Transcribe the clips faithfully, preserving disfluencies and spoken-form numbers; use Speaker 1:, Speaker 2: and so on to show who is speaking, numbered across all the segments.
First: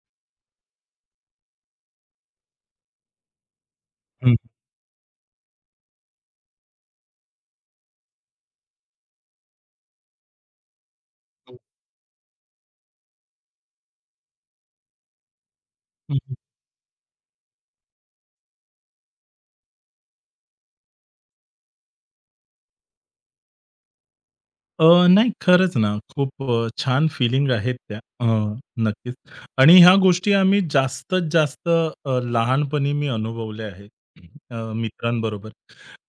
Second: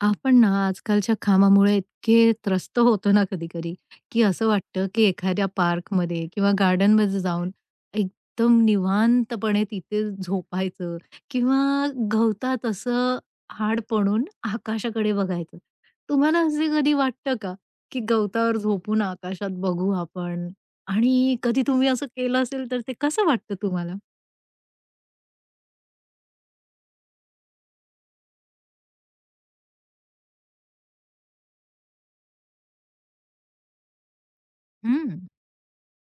Speaker 1: आपण ना आजकालच्या कामामुळे इतके त्रस्त होतो ना कधी-कधी, की
Speaker 2: हं,
Speaker 1: असं वाटतं की एखाद्या पार्कमध्ये किंवा गार्डनमध्ये जाऊन एकदम निवांतपणे तिथे झोपायचं
Speaker 2: हं,
Speaker 1: किंवा गवतात असं हाड पडून आकाशाकडे बघायचं.
Speaker 2: हं, हं.
Speaker 1: तुम्हाला असे कधी वाटतं का, की गवतावर झोपून आकाशात बघू आपण? आणि कधी तुम्ही असं केलं असेल तर ते कसं वाटतं तुम्हाला?
Speaker 2: अ, नाही खरंच ना, खूप अ, छान फिलिंग आहेत त्या. अ, नक्कीच आणि ह्या गोष्टी आम्ही जास्तीत जास्त अ, लहानपणी मी अनुभवल्या आहेत अ,
Speaker 1: हं.
Speaker 2: मित्रांबरोबर.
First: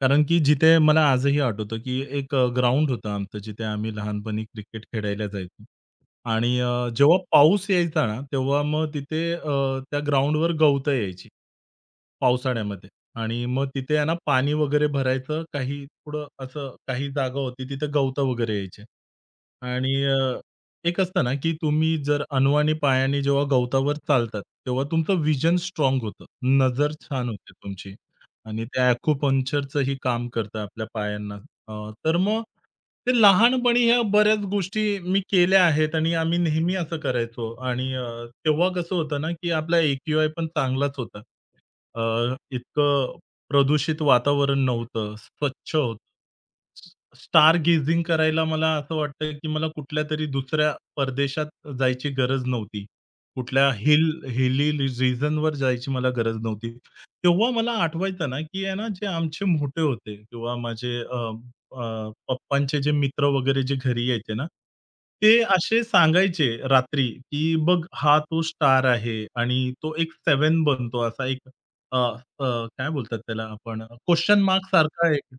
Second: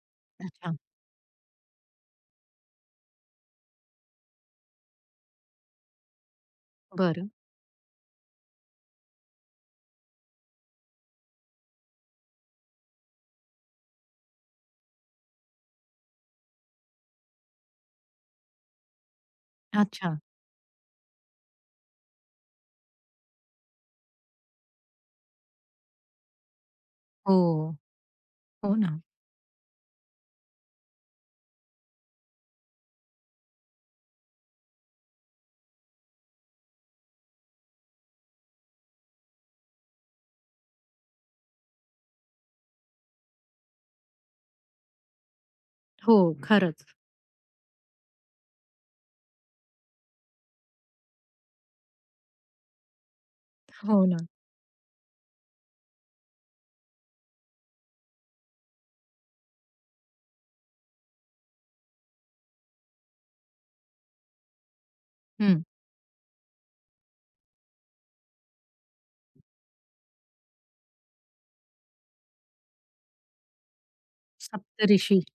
Speaker 2: कारण की
Speaker 1: अच्छा.
Speaker 2: जिथे मला आजही आठवतं, की एक अ, ग्राउंड होतं आमचं, जिथे आम्ही लहानपणी क्रिकेट खेळायला जायचो आणि अ, जेव्हा
Speaker 1: बरं.
Speaker 2: पाऊस यायचा ना, तेव्हा मग तिथे अ, त्या ग्राउंडवर गवतं यायची. पावसाळ्यामध्ये आणि मग तिथे आहे ना पाणी वगैरे भरायचं काही थोडं असं काही जागा होती तिथे गवतं वगैरे यायचे. आणि
Speaker 1: अच्छा.
Speaker 2: अ, एक असतं ना, की तुम्ही जर अनवाणी पायाने जेव्हा गवतावर चालतात, तेव्हा तुमचं विजन स्ट्राँग होतं. नजर छान होते
Speaker 1: हो.
Speaker 2: तुमची आणि
Speaker 1: हो
Speaker 2: ते
Speaker 1: ना.
Speaker 2: अॅक्युपंक्चरचंही काम करतं आपल्या पायांना. अ, तर मग ते लहानपणी ह्या बऱ्याच गोष्टी मी केल्या आहेत आणि आम्ही नेहमी असं करायचो आणि अ, तेव्हा कसं होतं ना, की आपला ए क्यू पण चांगलाच होता. अ, इतकं प्रदूषित वातावरण नव्हतं, स्वच्छ होतं.
Speaker 1: हो, खरंच.
Speaker 2: स्टार गेजिंग करायला मला असं वाटतं, की मला कुठल्यातरी दुसऱ्या परदेशात जायची गरज नव्हती. कुठल्या
Speaker 1: हो
Speaker 2: हिल
Speaker 1: ना.
Speaker 2: हिली रिजनवर जायची मला गरज नव्हती. तेव्हा मला आठवायचं ना, की आहे ना, जे आमचे मोठे होते किंवा माझे अ, पप्पांचे जे मित्र वगैरे जे घरी यायचे ना, ते
Speaker 1: हं.
Speaker 2: असे सांगायचे रात्री, की "बघ हा तो स्टार आहे आणि तो एक सात बनतो." असा एक अ, अ, काय बोलतात त्याला आपण क्वेशन मार्क सारखा
Speaker 1: सप्तऋषी.
Speaker 2: एक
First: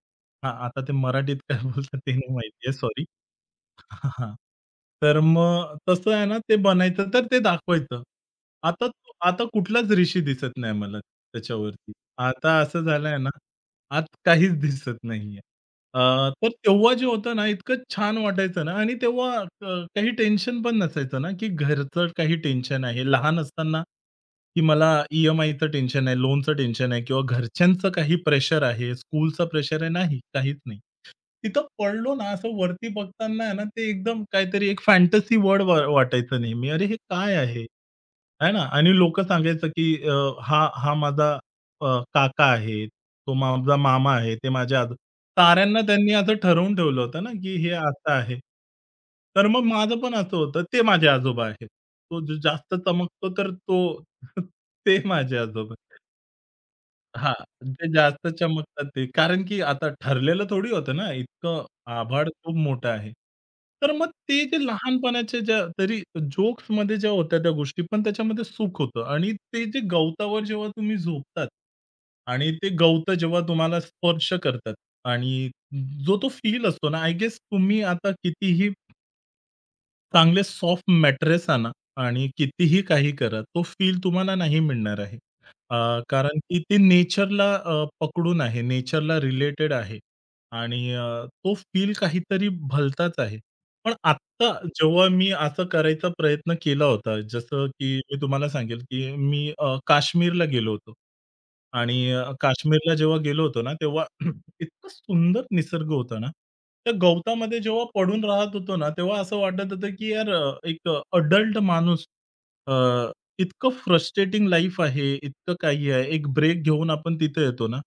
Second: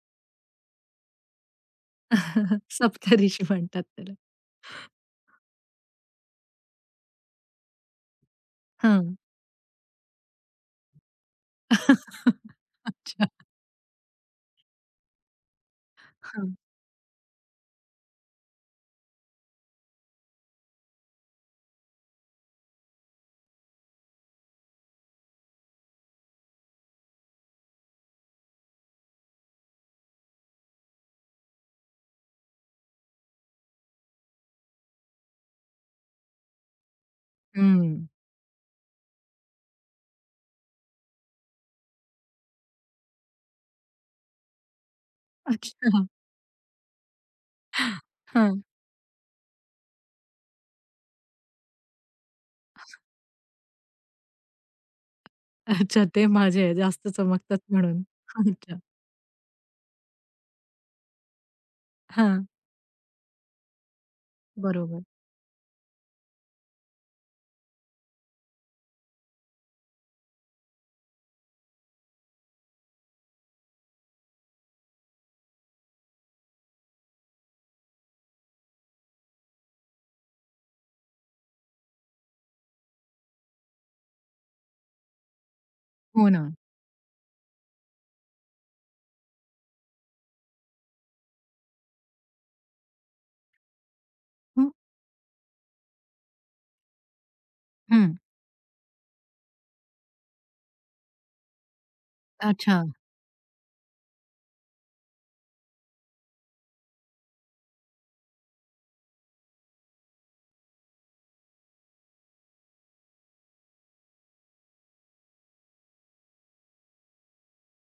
Speaker 2: हां, आता ते मराठीत काय बोलतात ते नाही माहिती आहे सॉरी.
Speaker 1: सप्तऋषी म्हणतात
Speaker 2: हां,
Speaker 1: त्याला.
Speaker 2: हां. तर मग तसं आहे ना ते बनायचं तर ते दाखवायचं. आता तो-
Speaker 1: हां.
Speaker 2: आता कुठलाच ऋषी दिसत नाही मला त्याच्यावरती. आता असं झालंय
Speaker 1: अच्छा.
Speaker 2: ना, आत काहीच दिसत नाहीये. अ, तर
Speaker 1: हां.
Speaker 2: तेव्हा जे होतं ना, इतकं छान वाटायचं ना आणि तेव्हा अ, काही टेन्शन पण नसायचं ना, की घरचं काही टेन्शन आहे. लहान असताना, की मला ई-एम-आयचं टेन्शन आहे, लोनचं टेन्शन आहे किंवा घरच्यांचं काही प्रेशर आहे, स्कूलचं प्रेशर आहे. नाही, काहीच नाही. तिथं पडलो ना, असं वरती बघताना आहे ना, ते एकदम काहीतरी एक फॅन्टसी वर्ल्ड वाटायचं नेहमी. अरे, हे काय आहे?
Speaker 1: हं.
Speaker 2: आहे ना? आणि लोकं सांगायचं, की अ, हा हा माझा अ, काका आहेत, तो माझा मामा आहे, ते माझे आजो साऱ्यांना
Speaker 1: अच्छा.
Speaker 2: त्यांनी असं ठरवून ठेवलं होतं ना, की हे असं आहे.
Speaker 1: हां.
Speaker 2: तर मग माझं पण असं होतं, ते माझे आजोबा आहेत. तो जो जास्त चमकतो तर तो ते माझे आजोबा.
Speaker 1: अच्छा ते माझे जास्त
Speaker 2: हां,
Speaker 1: चमकतात
Speaker 2: ते
Speaker 1: म्हणून.
Speaker 2: जास्त
Speaker 1: अच्छा.
Speaker 2: चमकतात ते. कारण की आता ठरलेलं थोडी होतं ना, इतकं आभाळ
Speaker 1: हां.
Speaker 2: खूप मोठं आहे. तर मग ते जे
Speaker 1: बरोबर.
Speaker 2: लहानपणाच्या ज्या तरी जोक्समध्ये ज्या होत्या त्या गोष्टी, पण त्याच्यामध्ये सुख होतं आणि ते जे गवतावर जेव्हा तुम्ही झोपतात आणि ते गवतं जेव्हा तुम्हाला स्पर्श करतात आणि जो तो फील असतो ना, आय गेस तुम्ही आता कितीही चांगले सॉफ्ट मॅट्रेस आणा आणि कितीही काही करा, तो फील तुम्हाला नाही मिळणार आहे. अ,
Speaker 1: हो
Speaker 2: कारण
Speaker 1: ना.
Speaker 2: की ते नेचरला अ, पकडून आहे, नेचरला रिलेटेड आहे आणि अ, तो फील काहीतरी भलताच आहे. पण आत्ता
Speaker 1: हं.
Speaker 2: जेव्हा मी असं करायचा प्रयत्न केला होता, जसं की
Speaker 1: हं.
Speaker 2: मी तुम्हाला सांगेल, की मी अ, काश्मीरला गेलो होतो आणि अ,
Speaker 1: अच्छा.
Speaker 2: काश्मीरला जेव्हा गेलो होतो ना, तेव्हा इतकं सुंदर निसर्ग होता ना, त्या गवतामध्ये जेव्हा पडून राहत होतो ना, तेव्हा असं वाटत होतं, की यार अ, एक अडल्ट माणूस इतकं फ्रस्ट्रेटिंग लाईफ आहे, इतकं काही आहे. एक ब्रेक घेऊन आपण तिथे येतो ना,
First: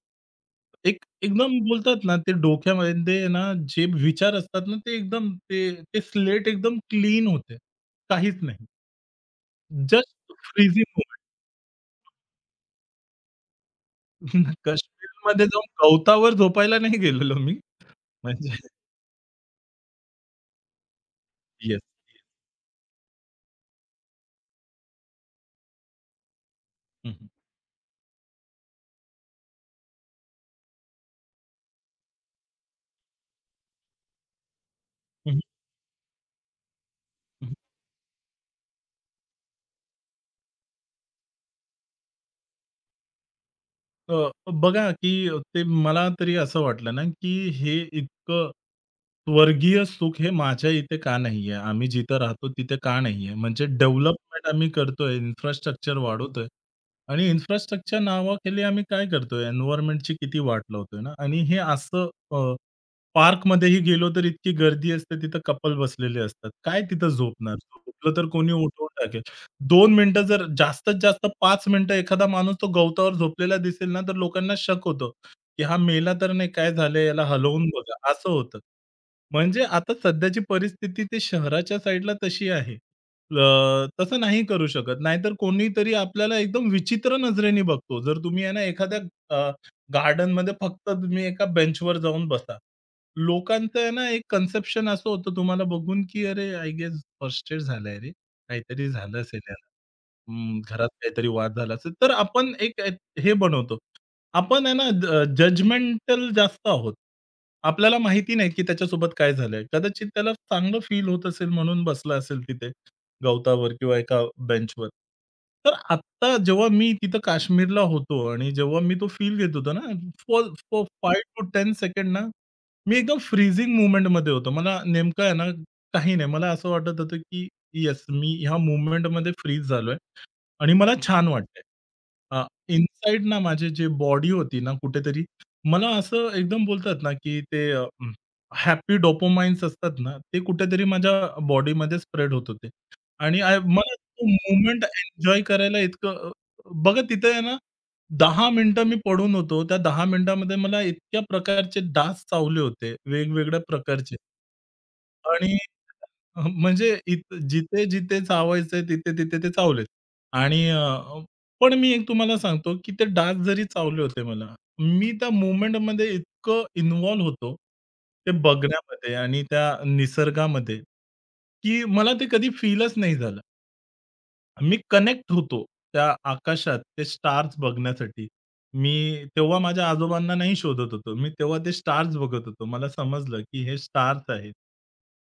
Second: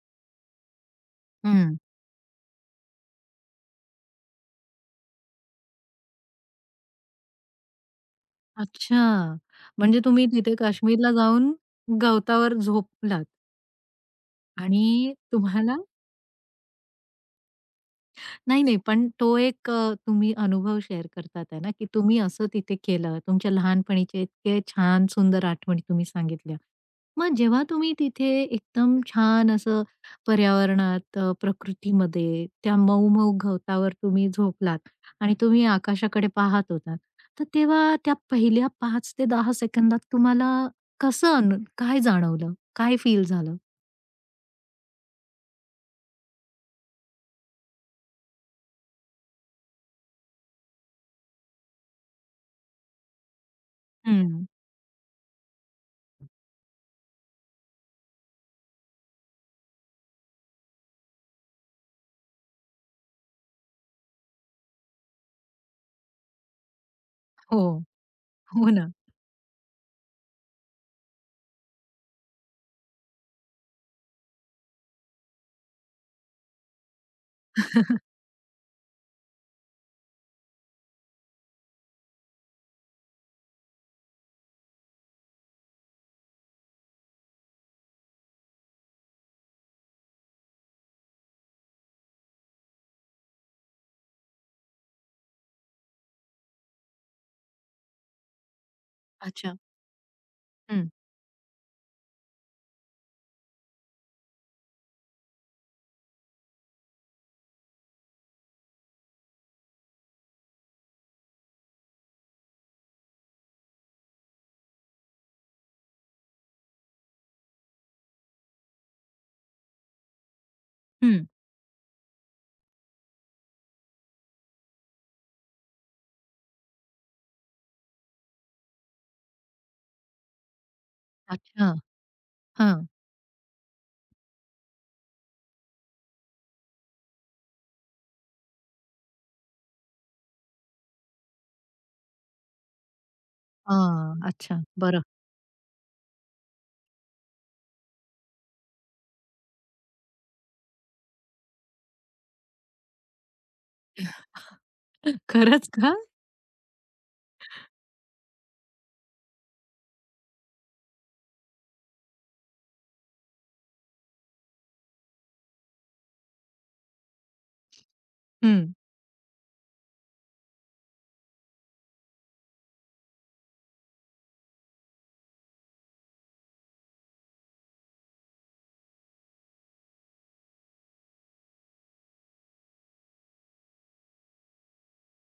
Speaker 2: एक एकदम
Speaker 1: हं.
Speaker 2: बोलतात ना, ते डोक्यामध्ये ना जे विचार असतात ना, ते एकदम ते ते स्लेट एकदम क्लीन होते. काहीच नाही.
Speaker 1: अच्छा. म्हणजे तुम्ही
Speaker 2: जस्ट
Speaker 1: तिथे
Speaker 2: फ्रीझिंग
Speaker 1: काश्मीरला
Speaker 2: मोमेंट.
Speaker 1: जाऊन गवतावर झोपलात आणि
Speaker 2: काश्मीरमध्ये जाऊन
Speaker 1: तुम्हाला
Speaker 2: गवतावर झोपायला नाही गेलेलो मी. म्हणजे
Speaker 1: नाही, नाही. पण तो एक अ, तुम्ही अनुभव शेअर करतात आहे ना,
Speaker 2: येस.
Speaker 1: की तुम्ही असं तिथे केलं. तुमच्या लहानपणीचे इतके छान सुंदर आठवणी तुम्ही सांगितल्या. मग जेव्हा तुम्ही तिथे एकदम छान असं पर्यावरणात अ, प्रकृतीमध्ये त्या मऊ-मऊ गवतावर तुम्ही झोपलात आणि तुम्ही आकाशाकडे पाहत होतात. तर तेव्हा त्या पहिल्या पाच ते दहा सेकंदात तुम्हाला कसं अनु काय जाणवलं? काय फील झालं?
Speaker 2: अ, बघा, की ते मला तरी असं वाटलं ना, की हे इतकं स्वर्गीय सुख हे माझ्या इथे का नाहीये? आम्ही जिथं राहतो तिथे का नाहीये? म्हणजे
Speaker 1: हं.
Speaker 2: डेव्हलपमेंट आम्ही करतोय, इन्फ्रास्ट्रक्चर वाढवतोय आणि इन्फ्रास्ट्रक्चर नावाखाली आम्ही काय करतोय? एन्व्हायर्नमेंटची किती वाट लावतोय ना आणि हे असं अ, पार्कमध्येही गेलो तर इतकी गर्दी असते, तिथं कपल बसलेले असतात. काय तिथं झोपणार?
Speaker 1: हो.
Speaker 2: झोपलं तर कोणी
Speaker 1: हो
Speaker 2: उठवून
Speaker 1: ना.
Speaker 2: टाकेल. दोन मिनिटं जर जास्तीत जास्त पाच मिनिटं एखादा माणूस तो गवतावर झोपलेला दिसेल ना, तर लोकांना शक होतो, की हा मेला तर नाही, काय झालंय याला हलवून बघा, असं होतं. म्हणजे आता सध्याची परिस्थिती ते शहराच्या साईडला तशी आहे. अ, तसं नाही करू शकत. नाहीतर कोणीतरी आपल्याला एकदम विचित्र नजरेने बघतो. जर तुम्ही आहे ना, एखाद्या अ, गार्डनमध्ये फक्त तुम्ही एका बेंचवर जाऊन बसा. लोकांचं आहे ना, एक कन्सेप्शन असं होतं तुम्हाला बघून, की "अरे, आय गेस फ्रस्ट्रेट झालाय रे." काहीतरी झालं असेल
Speaker 1: अच्छा.
Speaker 2: याला. हं,
Speaker 1: हं,
Speaker 2: घरात काहीतरी वाद झाला असेल. तर आपण एक एक हे बनवतो. आपण आहे ना ज जजमेंटल जास्त आहोत. आपल्याला माहिती नाही की त्याच्यासोबत काय झालंय. कदाचित त्याला चांगलं फील होत असेल म्हणून बसला असेल तिथे गवतावर किंवा एका बेंचवर. तर आत्ता जेव्हा मी तिथं काश्मीरला होतो आणि जेव्हा मी तो फील घेत होतो ना, फॉर फॉर पाच
Speaker 1: हं.
Speaker 2: to दहा सेकंड ना, मी एकदम फ्रीझिंग मोमेंटमध्ये होतो. मला नेमकं आहे ना, काही नाही. मला असं वाटत होतं की येस, मी ह्या मूव्हमेंटमध्ये फ्रीज झालोय आणि मला हं. छान वाटतंय.
Speaker 1: अच्छा. हां.
Speaker 2: इनसाइड ना माझे जे बॉडी होती ना कुठेतरी मला असं एकदम बोलतात ना, की ते अ, हॅपी डोपामाइन्स असतात ना, ते कुठेतरी माझ्या बॉडीमध्ये स्प्रेड होत होते आणि आय मला
Speaker 1: हां.
Speaker 2: तो
Speaker 1: अच्छा.
Speaker 2: मूव्हमेंट
Speaker 1: बरं.
Speaker 2: एन्जॉय करायला इतकं अ, बघा तिथे आहे ना, दहा मिनिटं मी पडून होतो. त्या दहा मिनिटामध्ये मला इतक्या प्रकारचे डास चावले होते, वेगवेगळ्या प्रकारचे. आणि
Speaker 1: खरंच का?
Speaker 2: अ, म्हणजे इत जिथे-जिथे चावायचंय तिथे-तिथे ते चावलेत. आणि अ, पण मी एक तुम्हाला सांगतो, की ते डास जरी चावले होते मला, मी त्या मूव्हमेंटमध्ये इतकं इन्व्हॉल्व होतो, ते
Speaker 1: हं.
Speaker 2: बघण्यामध्ये आणि त्या निसर्गामध्ये, की मला ते कधी फीलच नाही झालं. मी कनेक्ट होतो त्या आकाशात ते स्टार्स बघण्यासाठी. मी तेव्हा माझ्या आजोबांना नाही शोधत होतो. मी तेव्हा ते स्टार्स बघत होतो. मला समजलं, की हे स्टार्स आहेत.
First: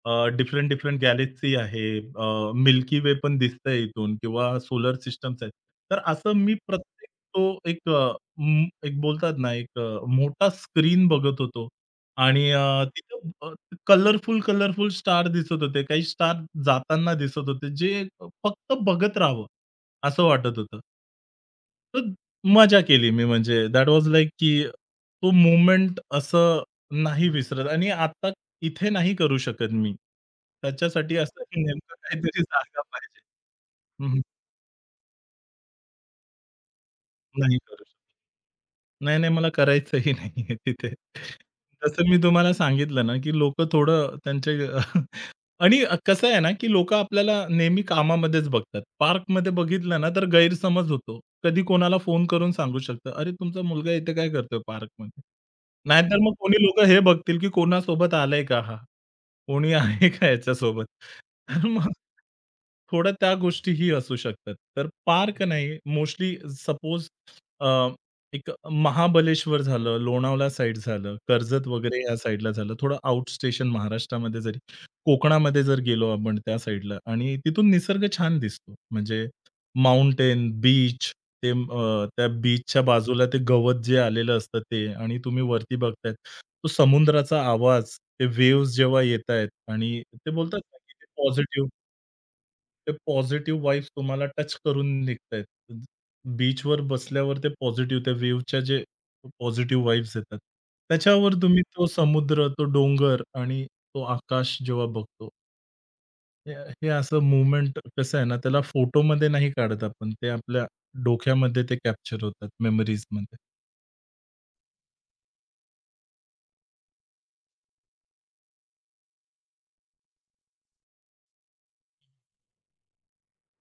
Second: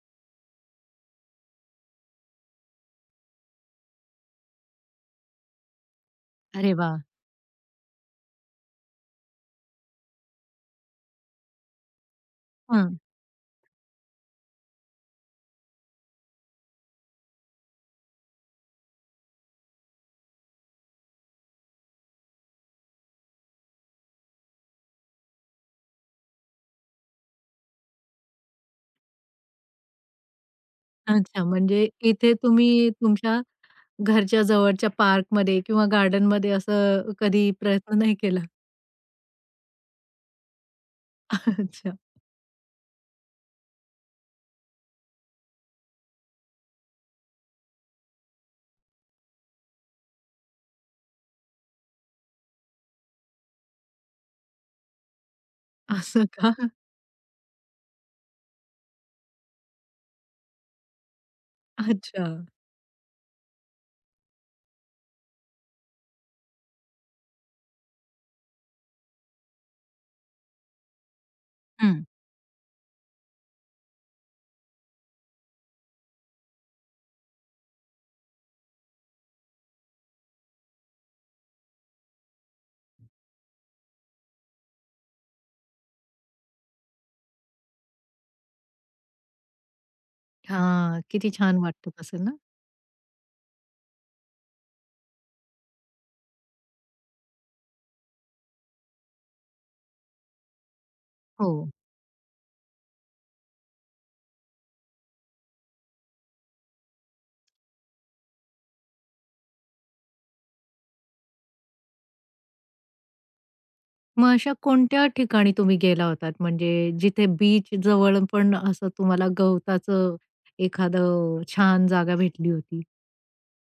Speaker 2: अ, डिफरंट, डिफरंट गॅलेक्सी आहे. मिल्की वे पण दिसतंय इथून किंवा सोलर सिस्टम्स आहेत. तर असं मी
Speaker 1: अरे वाह!
Speaker 2: प्रत्येक तो एक अ, म एक बोलतात ना, एक अ, मोठा स्क्रीन बघत होतो आणि अ,
Speaker 1: हं.
Speaker 2: तिथं अ, कलरफुल, कलरफुल स्टार दिसत होते. काही स्टार जाताना दिसत होते, जे फक्त बघत राहावं, असं वाटत होतं. तर मजा केली मी म्हणजे दॅट वॉज लाइक की तो मोमेंट असं नाही विसरत आणि आता इथे नाही करू शकत मी. त्याच्यासाठी असं
Speaker 1: अच्छा.
Speaker 2: की
Speaker 1: म्हणजे
Speaker 2: नेमकं
Speaker 1: इथे
Speaker 2: काहीतरी जागा
Speaker 1: तुम्ही
Speaker 2: पाहिजे.
Speaker 1: तुमच्या
Speaker 2: हं, हं.
Speaker 1: घरच्या जवळच्या पार्कमध्ये किंवा गार्डनमध्ये असं कधी
Speaker 2: नाही करू शकत.
Speaker 1: प्रयत्न नाही केला?
Speaker 2: नाही, नाही मला करायचंही नाहीये तिथे.
Speaker 1: अच्छा.
Speaker 2: जसं मी तुम्हाला सांगितलं ना, की लोकं थोडं त्यांचे आणि कसं आहे ना, की लोकं आपल्याला नेहमी कामामध्येच बघतात. पार्कमध्ये बघितलं ना, तर गैरसमज होतो. कधी कोणाला फोन करून सांगू शकतं, "अरे, तुमचा मुलगा इथे काय करतोय पार्कमध्ये?" नाहीतर
Speaker 1: असं
Speaker 2: मग
Speaker 1: का?
Speaker 2: कोणी लोकं हे बघतील, की कोणासोबत आलाय का हा? कोणी आहे का याच्यासोबत? तर मग
Speaker 1: अच्छा.
Speaker 2: थोड्या त्या गोष्टीही असू शकतात. तर पार्क नाही, मोस्टली सपोज एक महाबलेश्वर झालं, लोणावळा साइड झालं, कर्जत वगैरे
Speaker 1: हं.
Speaker 2: या साइडला झालं. थोडं आउट स्टेशन महाराष्ट्रामध्ये जरी कोकणामध्ये जर गेलो आपण त्या साइडला आणि तिथून निसर्ग छान दिसतो. म्हणजे माउंटेन, बीच ते अ, त्या बीचच्या बाजूला ते गवत जे आलेलं असतं ते आणि तुम्ही वरती बघताय. तो समुद्राचा आवाज, ते वेव्हज जेव्हा येतायत आणि ते बोलतात ना, की
Speaker 1: हां.
Speaker 2: ते
Speaker 1: किती छान
Speaker 2: पॉझिटिव्ह
Speaker 1: वाटत असेल ना?
Speaker 2: ते पॉझिटिव्ह वाइब्स तुम्हाला टच करून निघतायत. बीचवर बसल्यावर ते पॉझिटिव्ह त्या वेव्हच्या जे पॉझिटिव्ह वाइब्स येतात. त्याच्यावर
Speaker 1: हो.
Speaker 2: तुम्ही तो समुद्र, तो डोंगर आणि तो आकाश जेव्हा बघतो. हे हे असं मूव्हमेंट कसं आहे ना, त्याला फोटोमध्ये नाही काढत आपण. ते आपल्या डोक्यामध्ये ते कॅप्चर होतात मेमरीजमध्ये.
Speaker 1: मग अशा कोणत्या ठिकाणी तुम्ही गेला होतात? म्हणजे जिथे बीच जवळ पण असं तुम्हाला गवताचं एखादं छान जागा भेटली होती?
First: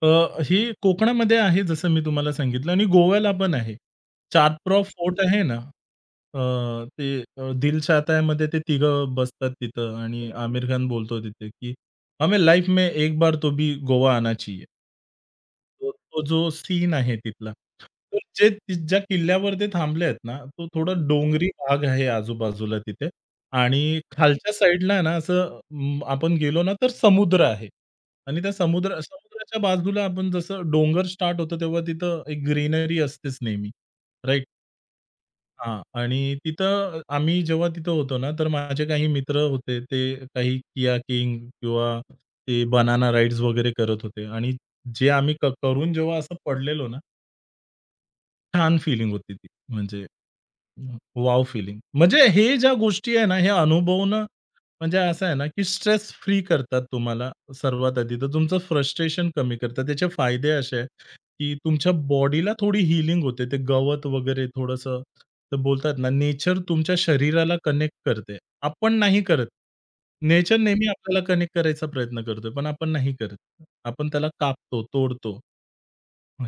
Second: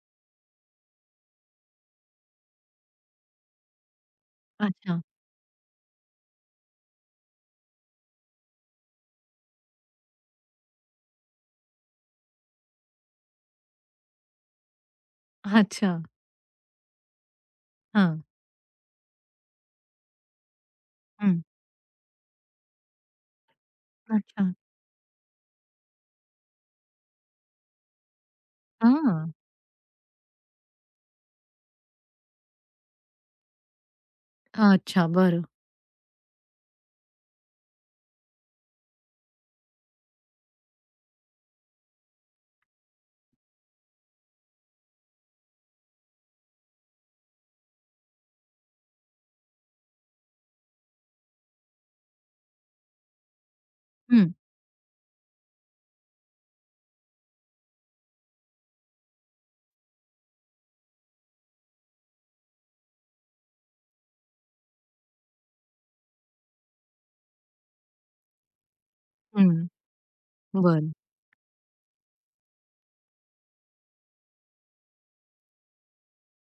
Speaker 2: अ, ही कोकणामध्ये आहे जसं मी तुम्हाला सांगितलं आणि गोव्याला पण आहे. चातप्रॉ
Speaker 1: अच्छा.
Speaker 2: फोर्ट आहे ना, अ, ते अ, दिल चाहता है मध्ये ते तिघं बसतात तिथं आणि आमिर खान बोलतो तिथे, की "हमें लाईफ में एक बार तो भी गोवा आना चाहिए." तो
Speaker 1: अच्छा.
Speaker 2: तो जो सीन आहे तिथला. तर
Speaker 1: हां.
Speaker 2: जे ती ज्या किल्ल्यावर ते थांबले आहेत ना, तो थोडा
Speaker 1: हं.
Speaker 2: डोंगरी भाग आहे आजूबाजूला तिथे आणि खालच्या
Speaker 1: अच्छा.
Speaker 2: साईडला आहे ना, असं अं, आपण गेलो ना, तर समुद्र आहे आणि त्या समुद्र
Speaker 1: हां.
Speaker 2: समुद्राच्या बाजूला आपण जसं डोंगर स्टार्ट होतो, तेव्हा तिथं एक ग्रीनरी असतेच नेहमी, राइट?
Speaker 1: अच्छा, बरं.
Speaker 2: हां. आणि तिथं आम्ही जेव्हा तिथं होतो ना, तर माझे काही मित्र होते. ते काही किया King किंवा ते बनाना राईड्स वगैरे करत होते आणि जे आम्ही क करून जेव्हा असं पडलेलो ना, छान फीलिंग होती ती म्हणजे वाव फिलिंग, म्हणजे हे ज्या गोष्टी आहे ना, हे अनुभवणं
Speaker 1: हं.
Speaker 2: म्हणजे असं आहे ना, की स्ट्रेस फ्री करतात तुम्हाला सर्वात आधी. तर तुमचं फ्रस्ट्रेशन कमी करतात. त्याचे फायदे असे आहेत, की तुमच्या बॉडीला थोडी हीलिंग होते. ते गवत वगैरे थोडंसं तर बोलतात ना, नेचर तुमच्या शरीराला कनेक्ट करते. आपण नाही करत.
Speaker 1: हं.
Speaker 2: नेचर नेहमी
Speaker 1: बरं.
Speaker 2: आपल्याला कनेक्ट करायचा प्रयत्न करतोय, पण आपण नाही करत. आपण त्याला कापतो, तोडतो.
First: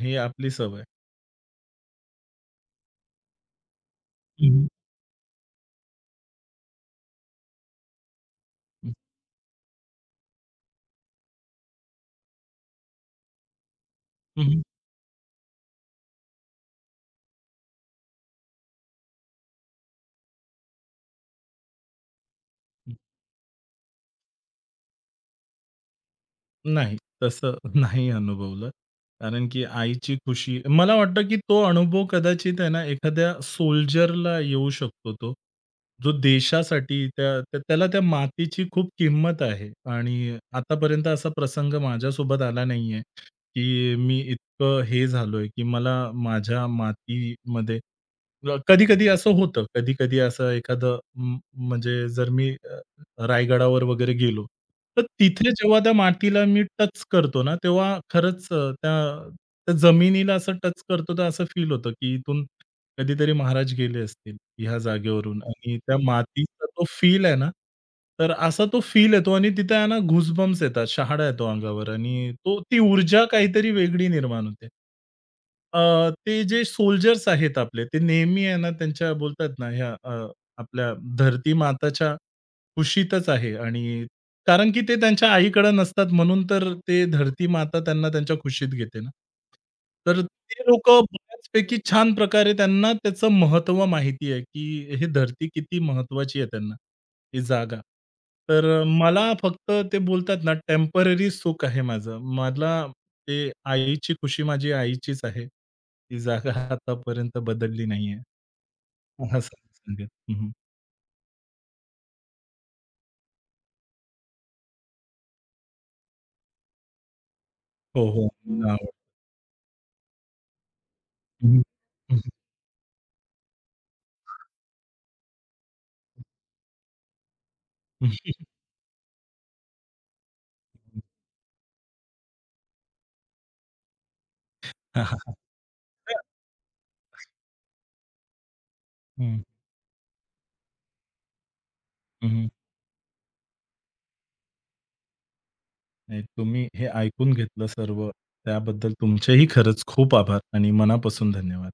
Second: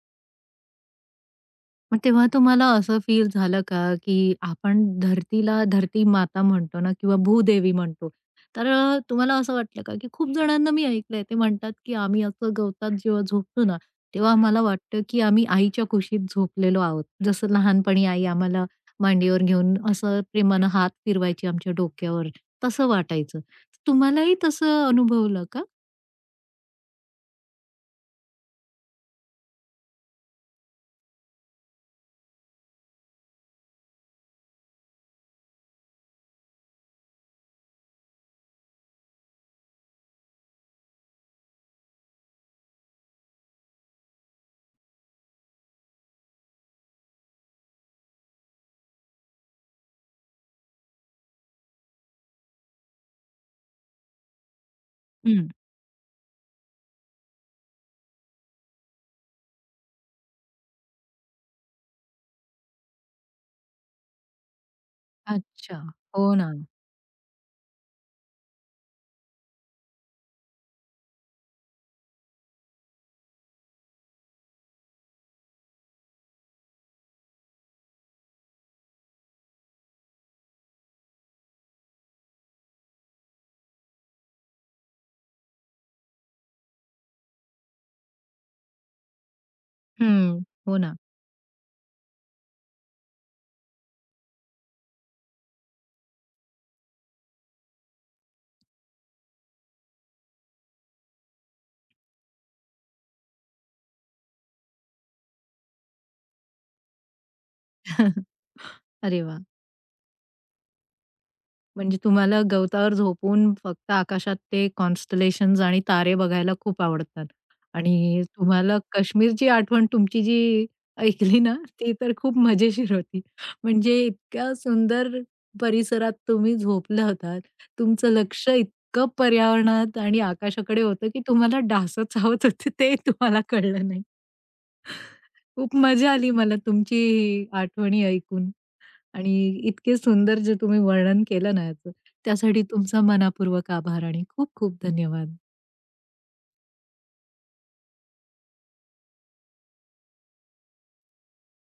Speaker 2: हे आपली सवय.
Speaker 1: मग तेव्हा तुम्हाला असं फील झालं का, की
Speaker 2: हं,
Speaker 1: आपण धरतीला धरती माता म्हणतो ना किंवा भूदेवी म्हणतो. तर
Speaker 2: हं.
Speaker 1: अ, तुम्हाला असं वाटलं का, की खूप जणांना मी ऐकलंय ते म्हणतात, की आम्ही असं गवतात जेव्हा झोपतो ना, तेव्हा आम्हाला वाटतं, की आम्ही आईच्या कुशीत झोपलेलो आहोत. जसं लहानपणी आई आम्हाला मांडीवर घेऊन असं प्रेमानं हात फिरवायची आमच्या डोक्यावर, तसं वाटायचं. तुम्हालाही तसं अनुभवलं का?
Speaker 2: नाही, तसं नाही अनुभवलं. कारण की आईची खुशी मला वाटतं की तो अनुभव कदाचित आहे ना, एखाद्या सोल्जरला येऊ शकतो तो. जो देशासाठी त्या त्या त्याला त्या मातीची खूप किंमत आहे आणि आतापर्यंत असा प्रसंग माझ्यासोबत आला नाहीये, की मी इतकं हे झालोय, की मला माझ्या मातीमध्ये कधी-कधी असं होतं. कधी-कधी असं एखादं म म्हणजे जर मी रायगडावर वगैरे गेलो. तर
Speaker 1: हं.
Speaker 2: तिथे जेव्हा त्या मातीला मी टच करतो ना, तेव्हा खरंच अ, त्या त्या जमिनीला असं टच करतो तर असं फील होतं, की इथून कधीतरी महाराज गेले असतील ह्या जागेवरून आणि
Speaker 1: अच्छा.
Speaker 2: त्या
Speaker 1: हो ना.
Speaker 2: मातीचा तो फील आहे ना, तर असा तो फील येतो आणि तिथे आहे ना घूसबम्प्स येतात, शहाडा येतो अंगावर आणि तो ती ऊर्जा काहीतरी वेगळी निर्माण होते. अ, ते जे सोल्जर्स आहेत आपले, ते नेहमी आहे ना त्यांच्या बोलतात ना ह्या अ, आपल्या धरती माताच्या कुशीतच आहे आणि कारण की ते त्यांच्या आईकडं नसतात म्हणून तर ते धरती माता त्यांना त्यांच्या कुशीत घेते ना. तर
Speaker 1: हं.
Speaker 2: ते
Speaker 1: हो ना.
Speaker 2: लोकं बऱ्याचपैकी छान प्रकारे त्यांना त्याचं महत्त्व माहिती आहे, की हे धरती किती महत्त्वाची आहे त्यांना, ही जागा. तर मला फक्त ते बोलतात ना टेम्पररी सुख आहे माझं. मला ते आईची खुशी माझी आईचीच आहे. ती जागा आतापर्यंत बदलली नाहीये.
Speaker 1: अरे वाह!
Speaker 2: असं सांगेल. हं,
Speaker 1: म्हणजे तुम्हाला गवतावर झोपून फक्त आकाशात ते कॉन्स्टलेशन्स आणि तारे बघायला खूप आवडतात
Speaker 2: हो,
Speaker 1: आणि
Speaker 2: हो. मला
Speaker 1: तुम्हाला
Speaker 2: आवडतं.
Speaker 1: काश्मीरची आठवण तुमची जी ऐकली ना,
Speaker 2: हं, हं.
Speaker 1: ती तर खूप मजेशीर होती. म्हणजे इतक्या सुंदर परिसरात तुम्ही झोपल्या होतात. तुमचं लक्ष इतकं पर्यावरणात आणि आकाशाकडे होतं, की तुम्हाला डासच चावत होते ते तुम्हाला कळलं नाही.
Speaker 2: हं,
Speaker 1: खूप मजा आली मला तुमची ही आठवणी ऐकून आणि इतके सुंदर जे तुम्ही वर्णन केलं ना याचं,
Speaker 2: हं, हं.
Speaker 1: त्यासाठी तुमचा मनापूर्वक आभार आणि खूप खूप धन्यवाद.
Speaker 2: नाही तुम्ही हे ऐकून घेतलं सर्व, त्याबद्दल तुमचेही खरंच खूप आभार आणि मनापासून धन्यवाद.